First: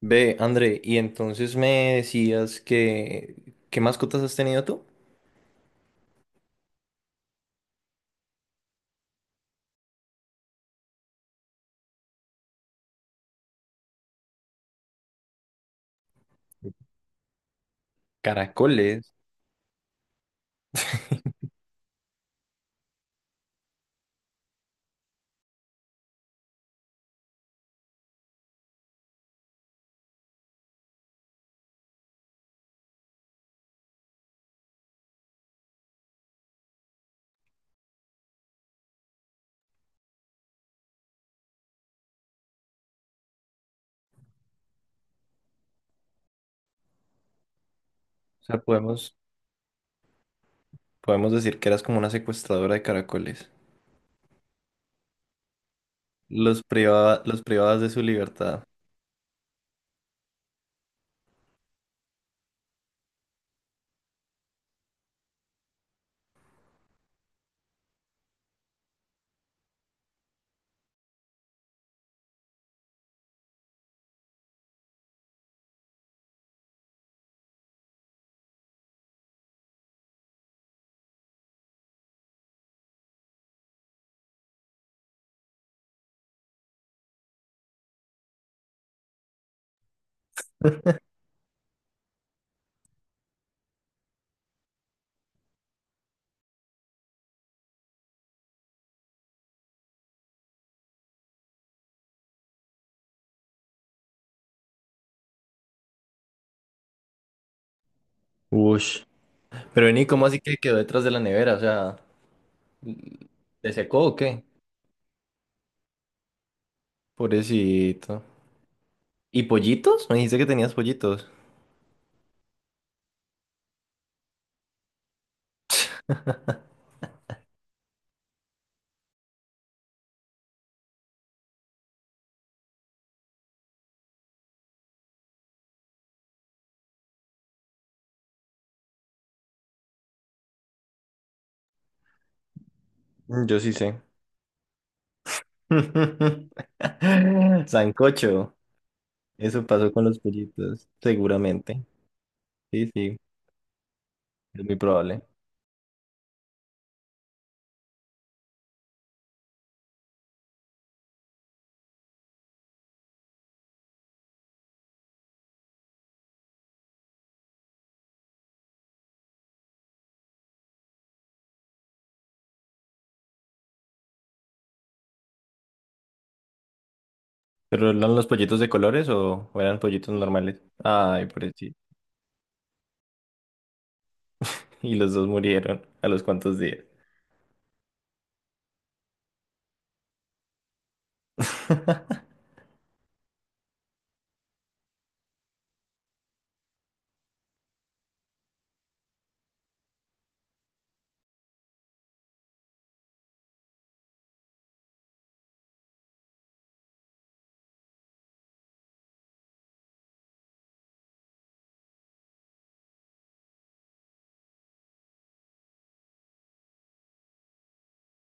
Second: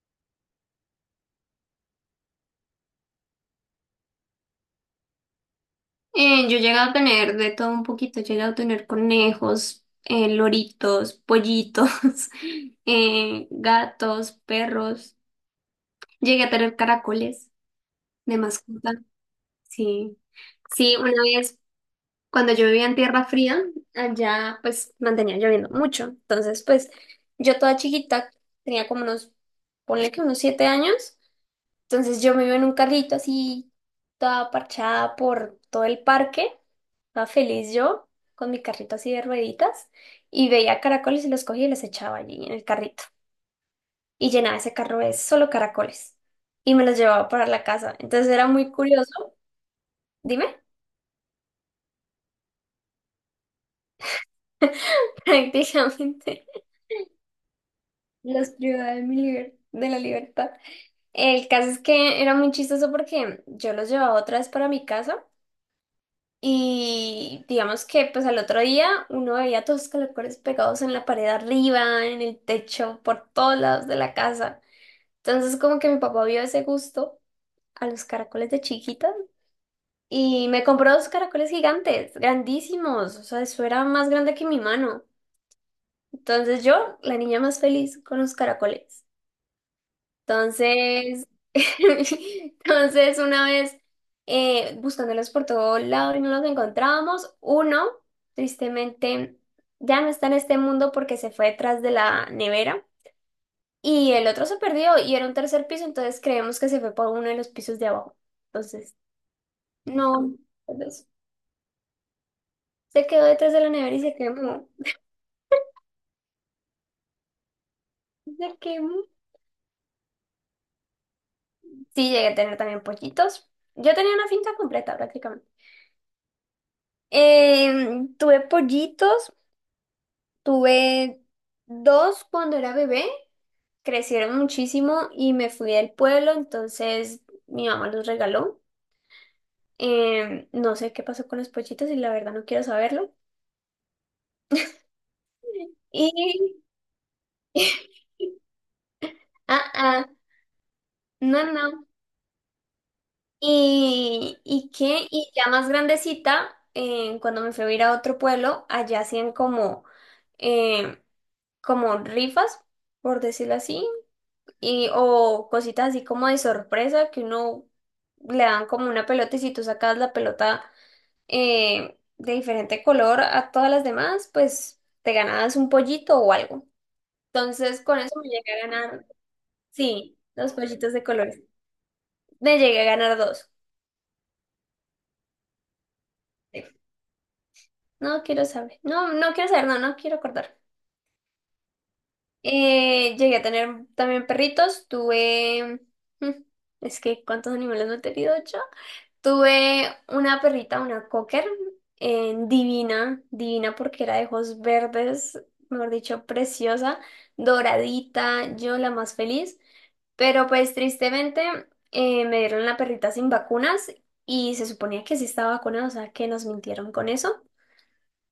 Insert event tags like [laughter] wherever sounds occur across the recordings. Ve, André, y entonces me decías ¿qué mascotas has tenido tú? Yo he llegado a tener de todo un poquito, he llegado a tener conejos, loritos, pollitos, [laughs] gatos, perros, llegué a tener caracoles de mascota, Caracoles. sí. Sí, una vez cuando yo vivía en tierra fría, allá pues mantenía lloviendo mucho, entonces pues yo toda chiquita, tenía como unos, ponle que unos 7 años. Entonces yo me iba en un carrito así, toda parchada por todo el parque, toda feliz yo, con mi carrito así de rueditas, y veía caracoles y los cogía y los echaba allí en el carrito. Y llenaba ese carro de solo caracoles. Y me los llevaba para la casa. Entonces O era sea, muy podemos, curioso, dime. podemos decir que eras como una secuestradora de caracoles. [laughs] Prácticamente Los privaba, los privabas de su los libertad. privaba de mi liber- de la libertad. El caso es que era muy chistoso porque yo los llevaba otra vez para mi casa. Y digamos que pues al otro día uno veía todos los calcetines pegados en la pared arriba, en el techo, por todos lados de la casa. Entonces, como que mi papá vio ese gusto a los caracoles de chiquita y me compró dos caracoles gigantes, grandísimos. O sea, eso era más grande que mi mano. Entonces yo, la niña más feliz con los caracoles. Entonces, [laughs] entonces una vez buscándolos por todo lado y no los encontrábamos, uno tristemente ya no está en este mundo porque se fue detrás de la nevera, y el otro se perdió y era un tercer piso, entonces creemos que se fue por uno de los pisos de abajo. Entonces, Ush. Pero vení, ¿cómo no, así que quedó detrás entonces, de la nevera? O sea, se quedó detrás de la ¿te nevera secó y se o qué? quemó. Pobrecito. Se quemó. ¿Y pollitos? Me dijiste que tenías pollitos. Sí, llegué a tener también pollitos. Yo tenía una finca completa prácticamente. Tuve pollitos. Tuve dos cuando era bebé, crecieron muchísimo y me fui del pueblo, entonces mi mamá los regaló. No sé qué pasó con los pollitos y la verdad no quiero saberlo. Mm, yo sí sé. Y, [laughs] [laughs] Sancocho. Eso ah, pasó con ah, los pollitos, no, seguramente. no. Sí, sí, es ¿Y muy qué? probable. Y ya más grandecita, cuando me fui a ir a otro pueblo, allá hacían em, como rifas, por decirlo así, y o cositas así como de sorpresa que uno le dan como una pelota, y si tú sacas la pelota de diferente color a todas las demás, pues te ganabas un pollito o algo. Entonces ¿Pero con eran eso los me llegué pollitos a de ganar, colores o eran pollitos sí, dos normales? pollitos de Ay, colores. por sí. Me llegué a ganar dos. Y los dos murieron a los cuantos Sí. días. No quiero saber, no, no quiero saber, no, no quiero acordar. [laughs] Llegué a tener también perritos, tuve... [laughs] Es que, ¿cuántos animales no he tenido yo? Tuve una perrita, una cocker, divina, divina porque era de ojos verdes, mejor dicho, preciosa, doradita, yo la más feliz. Pero pues tristemente me dieron la perrita sin vacunas, y se suponía que sí estaba vacunada, o sea que nos mintieron con eso.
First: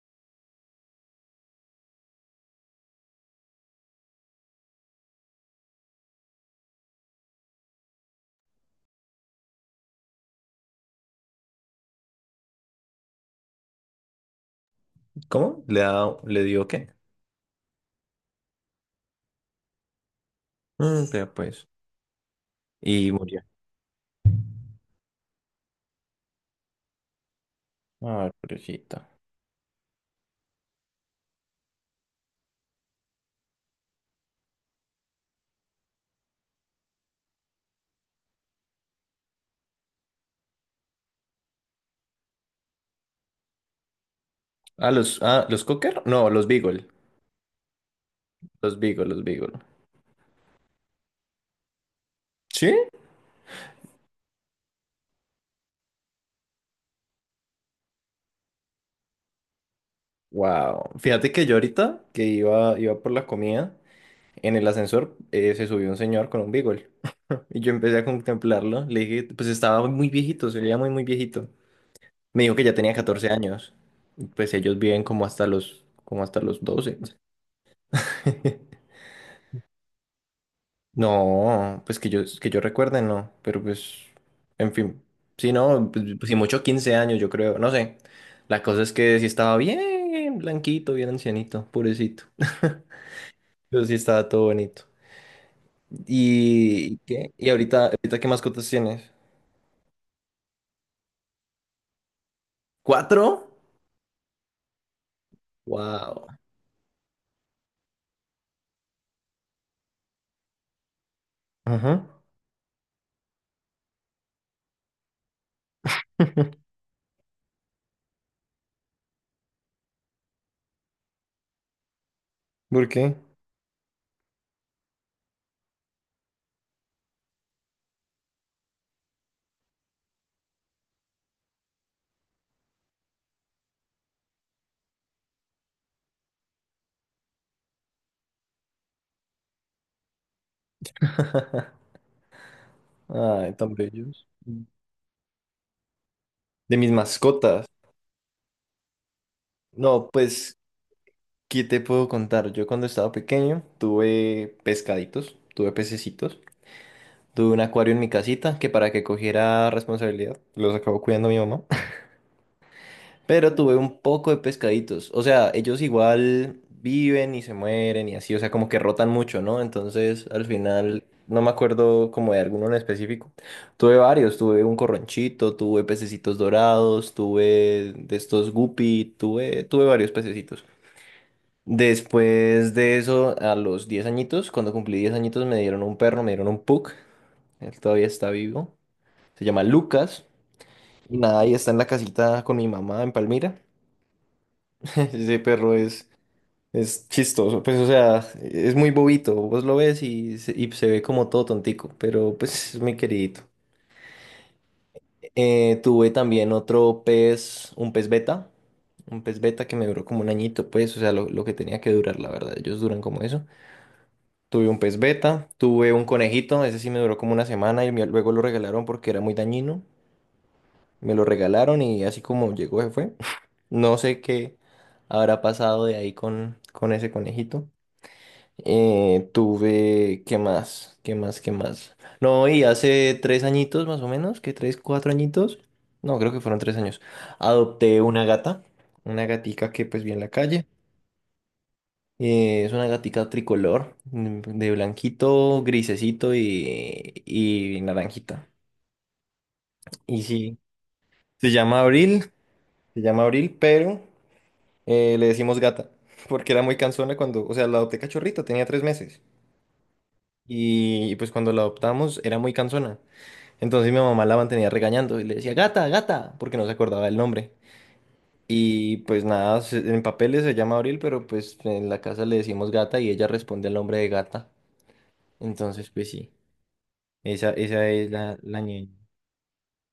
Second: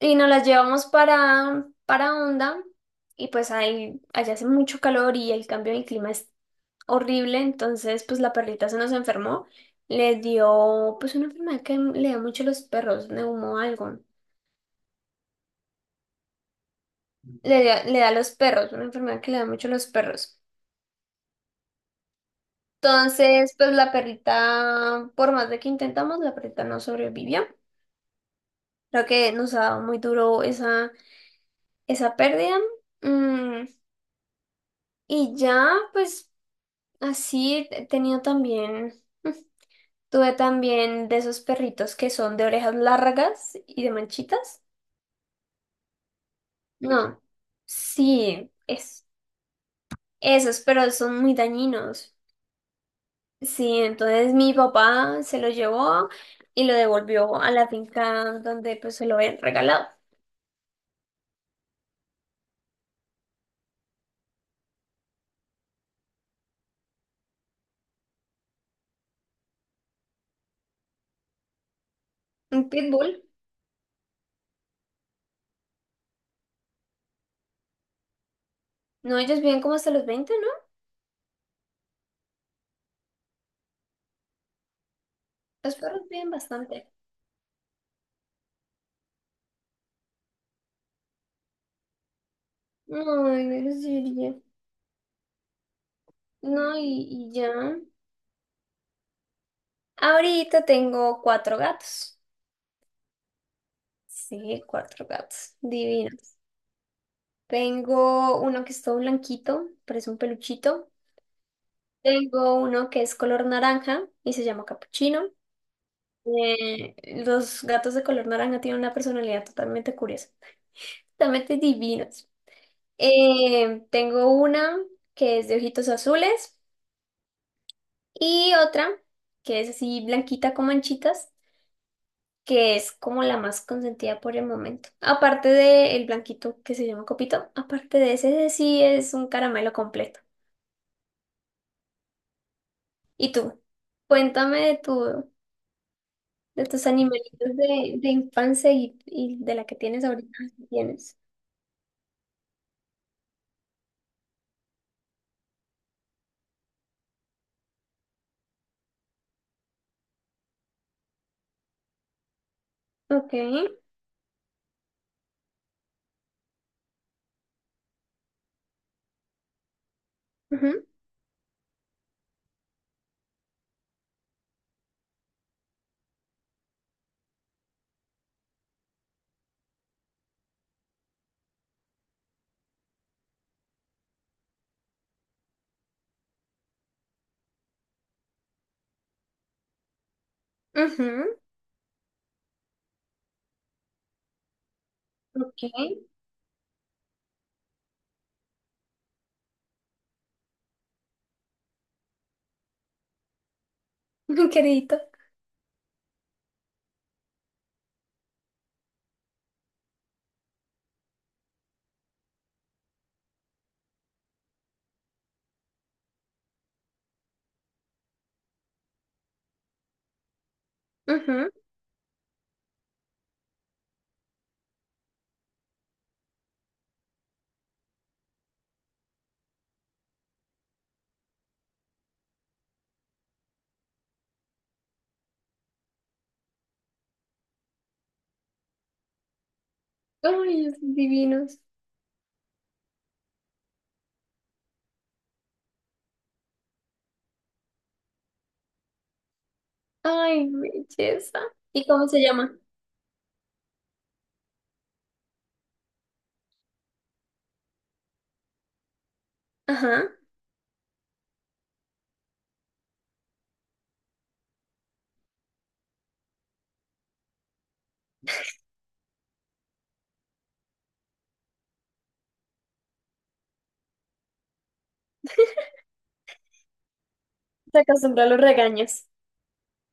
Y nos las llevamos para, Honda, y pues ahí, allá hace mucho calor y el cambio de clima es horrible, entonces pues la perrita se nos enfermó, le dio pues una enfermedad que le da mucho a los perros, neumo algo, ¿Cómo? ¿Le dio qué? le da a los perros, una enfermedad que le da mucho a los perros. Mm, vea pues. Y murió. Entonces pues la perrita, por más de que intentamos, la perrita no sobrevivió. Ay, Creo pobrecita. que nos ha dado muy duro esa pérdida. Mm, y ya pues así he tenido también... [laughs] Tuve también de esos perritos que son de orejas largas y de manchitas. Ah, ¿los Cocker? No, los Beagle. No, sí, Los es Beagle, los Beagle. esos, pero son muy dañinos. ¿Sí? Sí, entonces mi papá se lo llevó y lo devolvió a la finca donde pues se lo habían regalado. Wow. Fíjate que yo ahorita que iba por la comida, en el ascensor se subió un señor con un Beagle. Y yo empecé a contemplarlo. Le dije, pues estaba muy viejito, se veía muy, muy viejito. Me dijo Un que ya tenía pitbull. 14 años. Pues ellos viven como hasta los 12. [laughs] No, ellos viven como hasta los 20, ¿no? No, pues que yo recuerde, no. Pero pues, en fin. Sí, Los no, perros pues, viven si mucho bastante. 15 años, yo creo. No sé. La cosa es que sí estaba bien blanquito, bien ancianito, purecito. [laughs] Ay, no los Pero sí estaba diría. todo bonito. No, ¿Y y, qué? y ¿Y ya. ahorita qué mascotas tienes? Ahorita tengo cuatro gatos. ¿Cuatro? Sí, cuatro gatos. Wow. Divinos. Tengo uno que es todo blanquito, parece un peluchito. Ajá. Tengo uno que es color naranja y se llama Capuchino. [laughs] Eh, los gatos de color naranja tienen una personalidad totalmente curiosa, totalmente divinos. ¿Por qué? Tengo una que es de ojitos azules, y otra que es así blanquita con manchitas, que es como la más consentida por el momento. Aparte del blanquito que se llama Copito, aparte de ese, ese sí es un caramelo completo. ¿Y Ay, tú? tan bellos. Cuéntame de De tus mis animalitos mascotas. de infancia y de la que tienes No, ahorita, pues, si tienes. ¿qué te puedo contar? Yo cuando estaba pequeño tuve pescaditos, tuve pececitos, tuve un acuario en mi casita que para que cogiera responsabilidad los acabó cuidando mi mamá, [laughs] Ok. pero tuve un poco de pescaditos, o sea, ellos igual viven y se mueren y así, o sea, como que rotan mucho, ¿no? Entonces, al Ujú, final, no me acuerdo como de alguno en específico. Tuve varios, tuve un corronchito, tuve pececitos dorados, tuve de estos guppy, tuve varios pececitos. Después de eso, a los 10 añitos, cuando cumplí 10 añitos, me dieron un perro, me dieron un pug. Él todavía está vivo. Se llama Lucas. Y ujú. nada, ahí está en la casita con mi mamá en Palmira. [laughs] Ese Ok. perro es chistoso. Pues, o sea, es muy bobito. Vos lo ves y se ve como todo tontico. Pero, pues, es muy queridito. [laughs] Queridito. Tuve también otro pez, un pez beta. Un pez beta que me duró como un añito, pues, o sea, lo que tenía que durar, la verdad. Ellos duran como eso. Tuve un pez beta, tuve un conejito, ese sí me duró como una semana luego lo regalaron porque era muy dañino. Me lo Ujú. regalaron y así como llegó se fue. [laughs] No sé qué habrá pasado de ahí con ese conejito. ¿Qué más? ¿Qué más? ¿Qué más? No, y hace 3 añitos más o menos, que 3, 4 añitos. No, creo que fueron 3 años. Adopté una gata, una gatica que pues vi en la calle. Ay, son divinos. Es una gatica tricolor, de blanquito, grisecito y naranjita. Y Ay, sí, belleza. se llama ¿Y cómo se Abril, llama? se llama Abril, pero le decimos gata, [laughs] porque era muy cansona cuando, o sea, la adopté cachorrita, tenía 3 meses. Ajá. Y pues cuando la adoptamos era muy cansona. Entonces mi mamá la mantenía regañando y le decía, gata, gata, porque no se acordaba del nombre. Y pues nada, en papeles se llama Abril, pero pues en la casa le decimos gata y ella responde al nombre de gata. Entonces, pues sí. Esa, Se esa es acostumbra a la, los la ñeña. regaños.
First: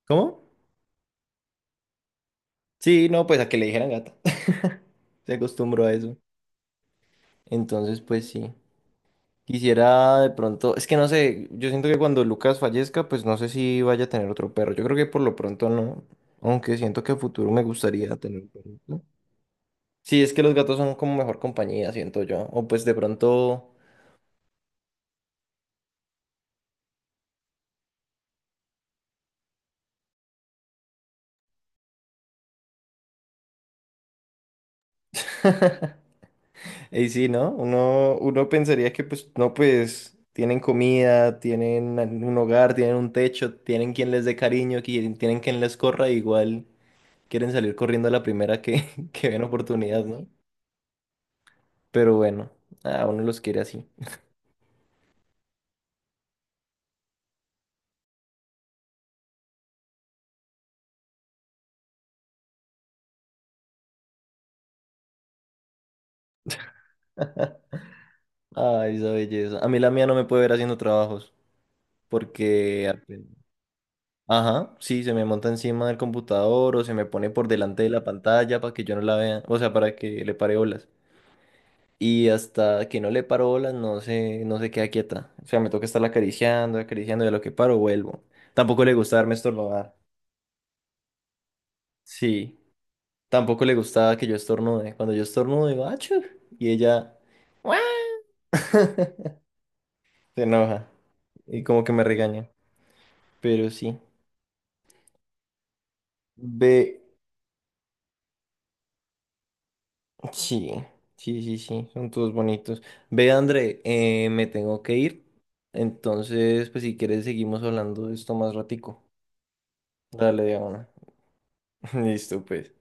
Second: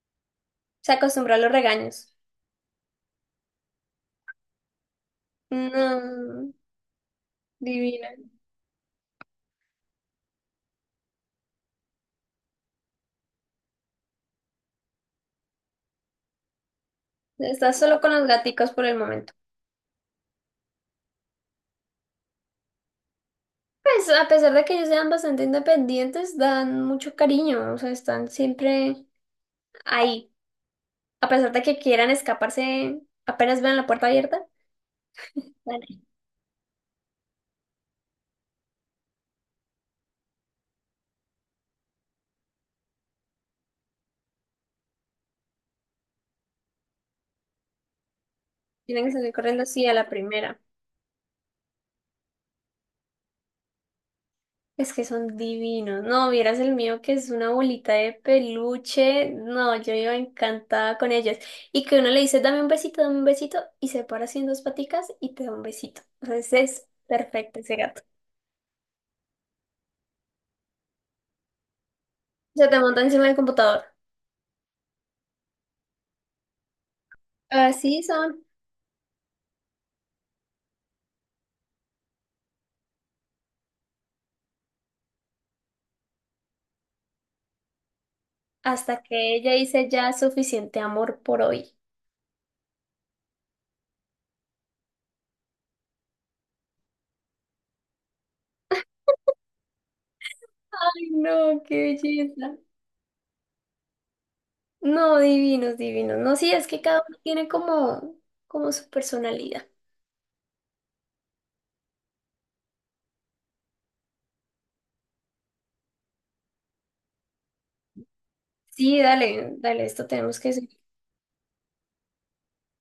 ¿Cómo? Se acostumbra a los regaños. Sí, no, pues a que le dijeran gata. [laughs] Se acostumbró a eso. No, Entonces, divina. pues sí. Quisiera de pronto, es que no sé, yo siento que cuando Lucas fallezca, pues no sé si vaya a tener otro perro. Yo creo que por lo pronto no, aunque siento que a futuro me Estás solo con gustaría los tener un gaticos por el perrito. momento. Sí, es que los gatos son como mejor compañía, siento yo. O pues de pronto. Pues a pesar de que ellos sean bastante independientes, dan mucho cariño, o sea, están siempre ahí. A pesar de que quieran escaparse, apenas vean la puerta abierta, bueno, [laughs] Y sí, ¿no? Uno pensaría que pues no, pues tienen comida, tienen un hogar, tienen un techo, tienen quien les dé cariño, tienen quien les corra, igual quieren salir corriendo a la primera que, tienen que [laughs] que salir ven corriendo así a oportunidad, la ¿no? primera. Pero bueno, a uno los quiere así. Es que son divinos. No, vieras el mío que es una bolita de peluche. No, yo iba encantada con ellos. Y que uno le dice, dame un besito, y se para así en dos paticas y te da un besito. O sea, ese es perfecto ese gato. Ay, esa belleza. A mí la mía no me puede ver haciendo trabajos, Se te porque monta encima apenas- del computador. Ajá, sí, se me monta encima del computador o se me pone por delante de la Así son. pantalla para que yo no la vea, o sea, para que le pare olas. Y hasta que no le paro bolas, no se queda quieta. O sea, me toca estarla acariciando, acariciando, y a lo que paro, vuelvo. Tampoco le Hasta gusta que darme ella dice estornudar. ya suficiente amor por hoy. Sí. Tampoco le gustaba que yo estornude. Cuando yo estornudo, digo, ¡achú! Y ella "Guau". [laughs] se enoja. Ay, no, Y qué como que me regaña. belleza. Pero sí. No, divinos, divinos. No, sí, es que Ve, cada uno tiene como su personalidad. sí. Sí, sí, sí. Son todos bonitos. Ve, André, me tengo que ir. Entonces, pues si quieres, seguimos hablando de esto más Sí, ratico. dale, dale, esto tenemos Dale, que Diana. [laughs] Listo, pues.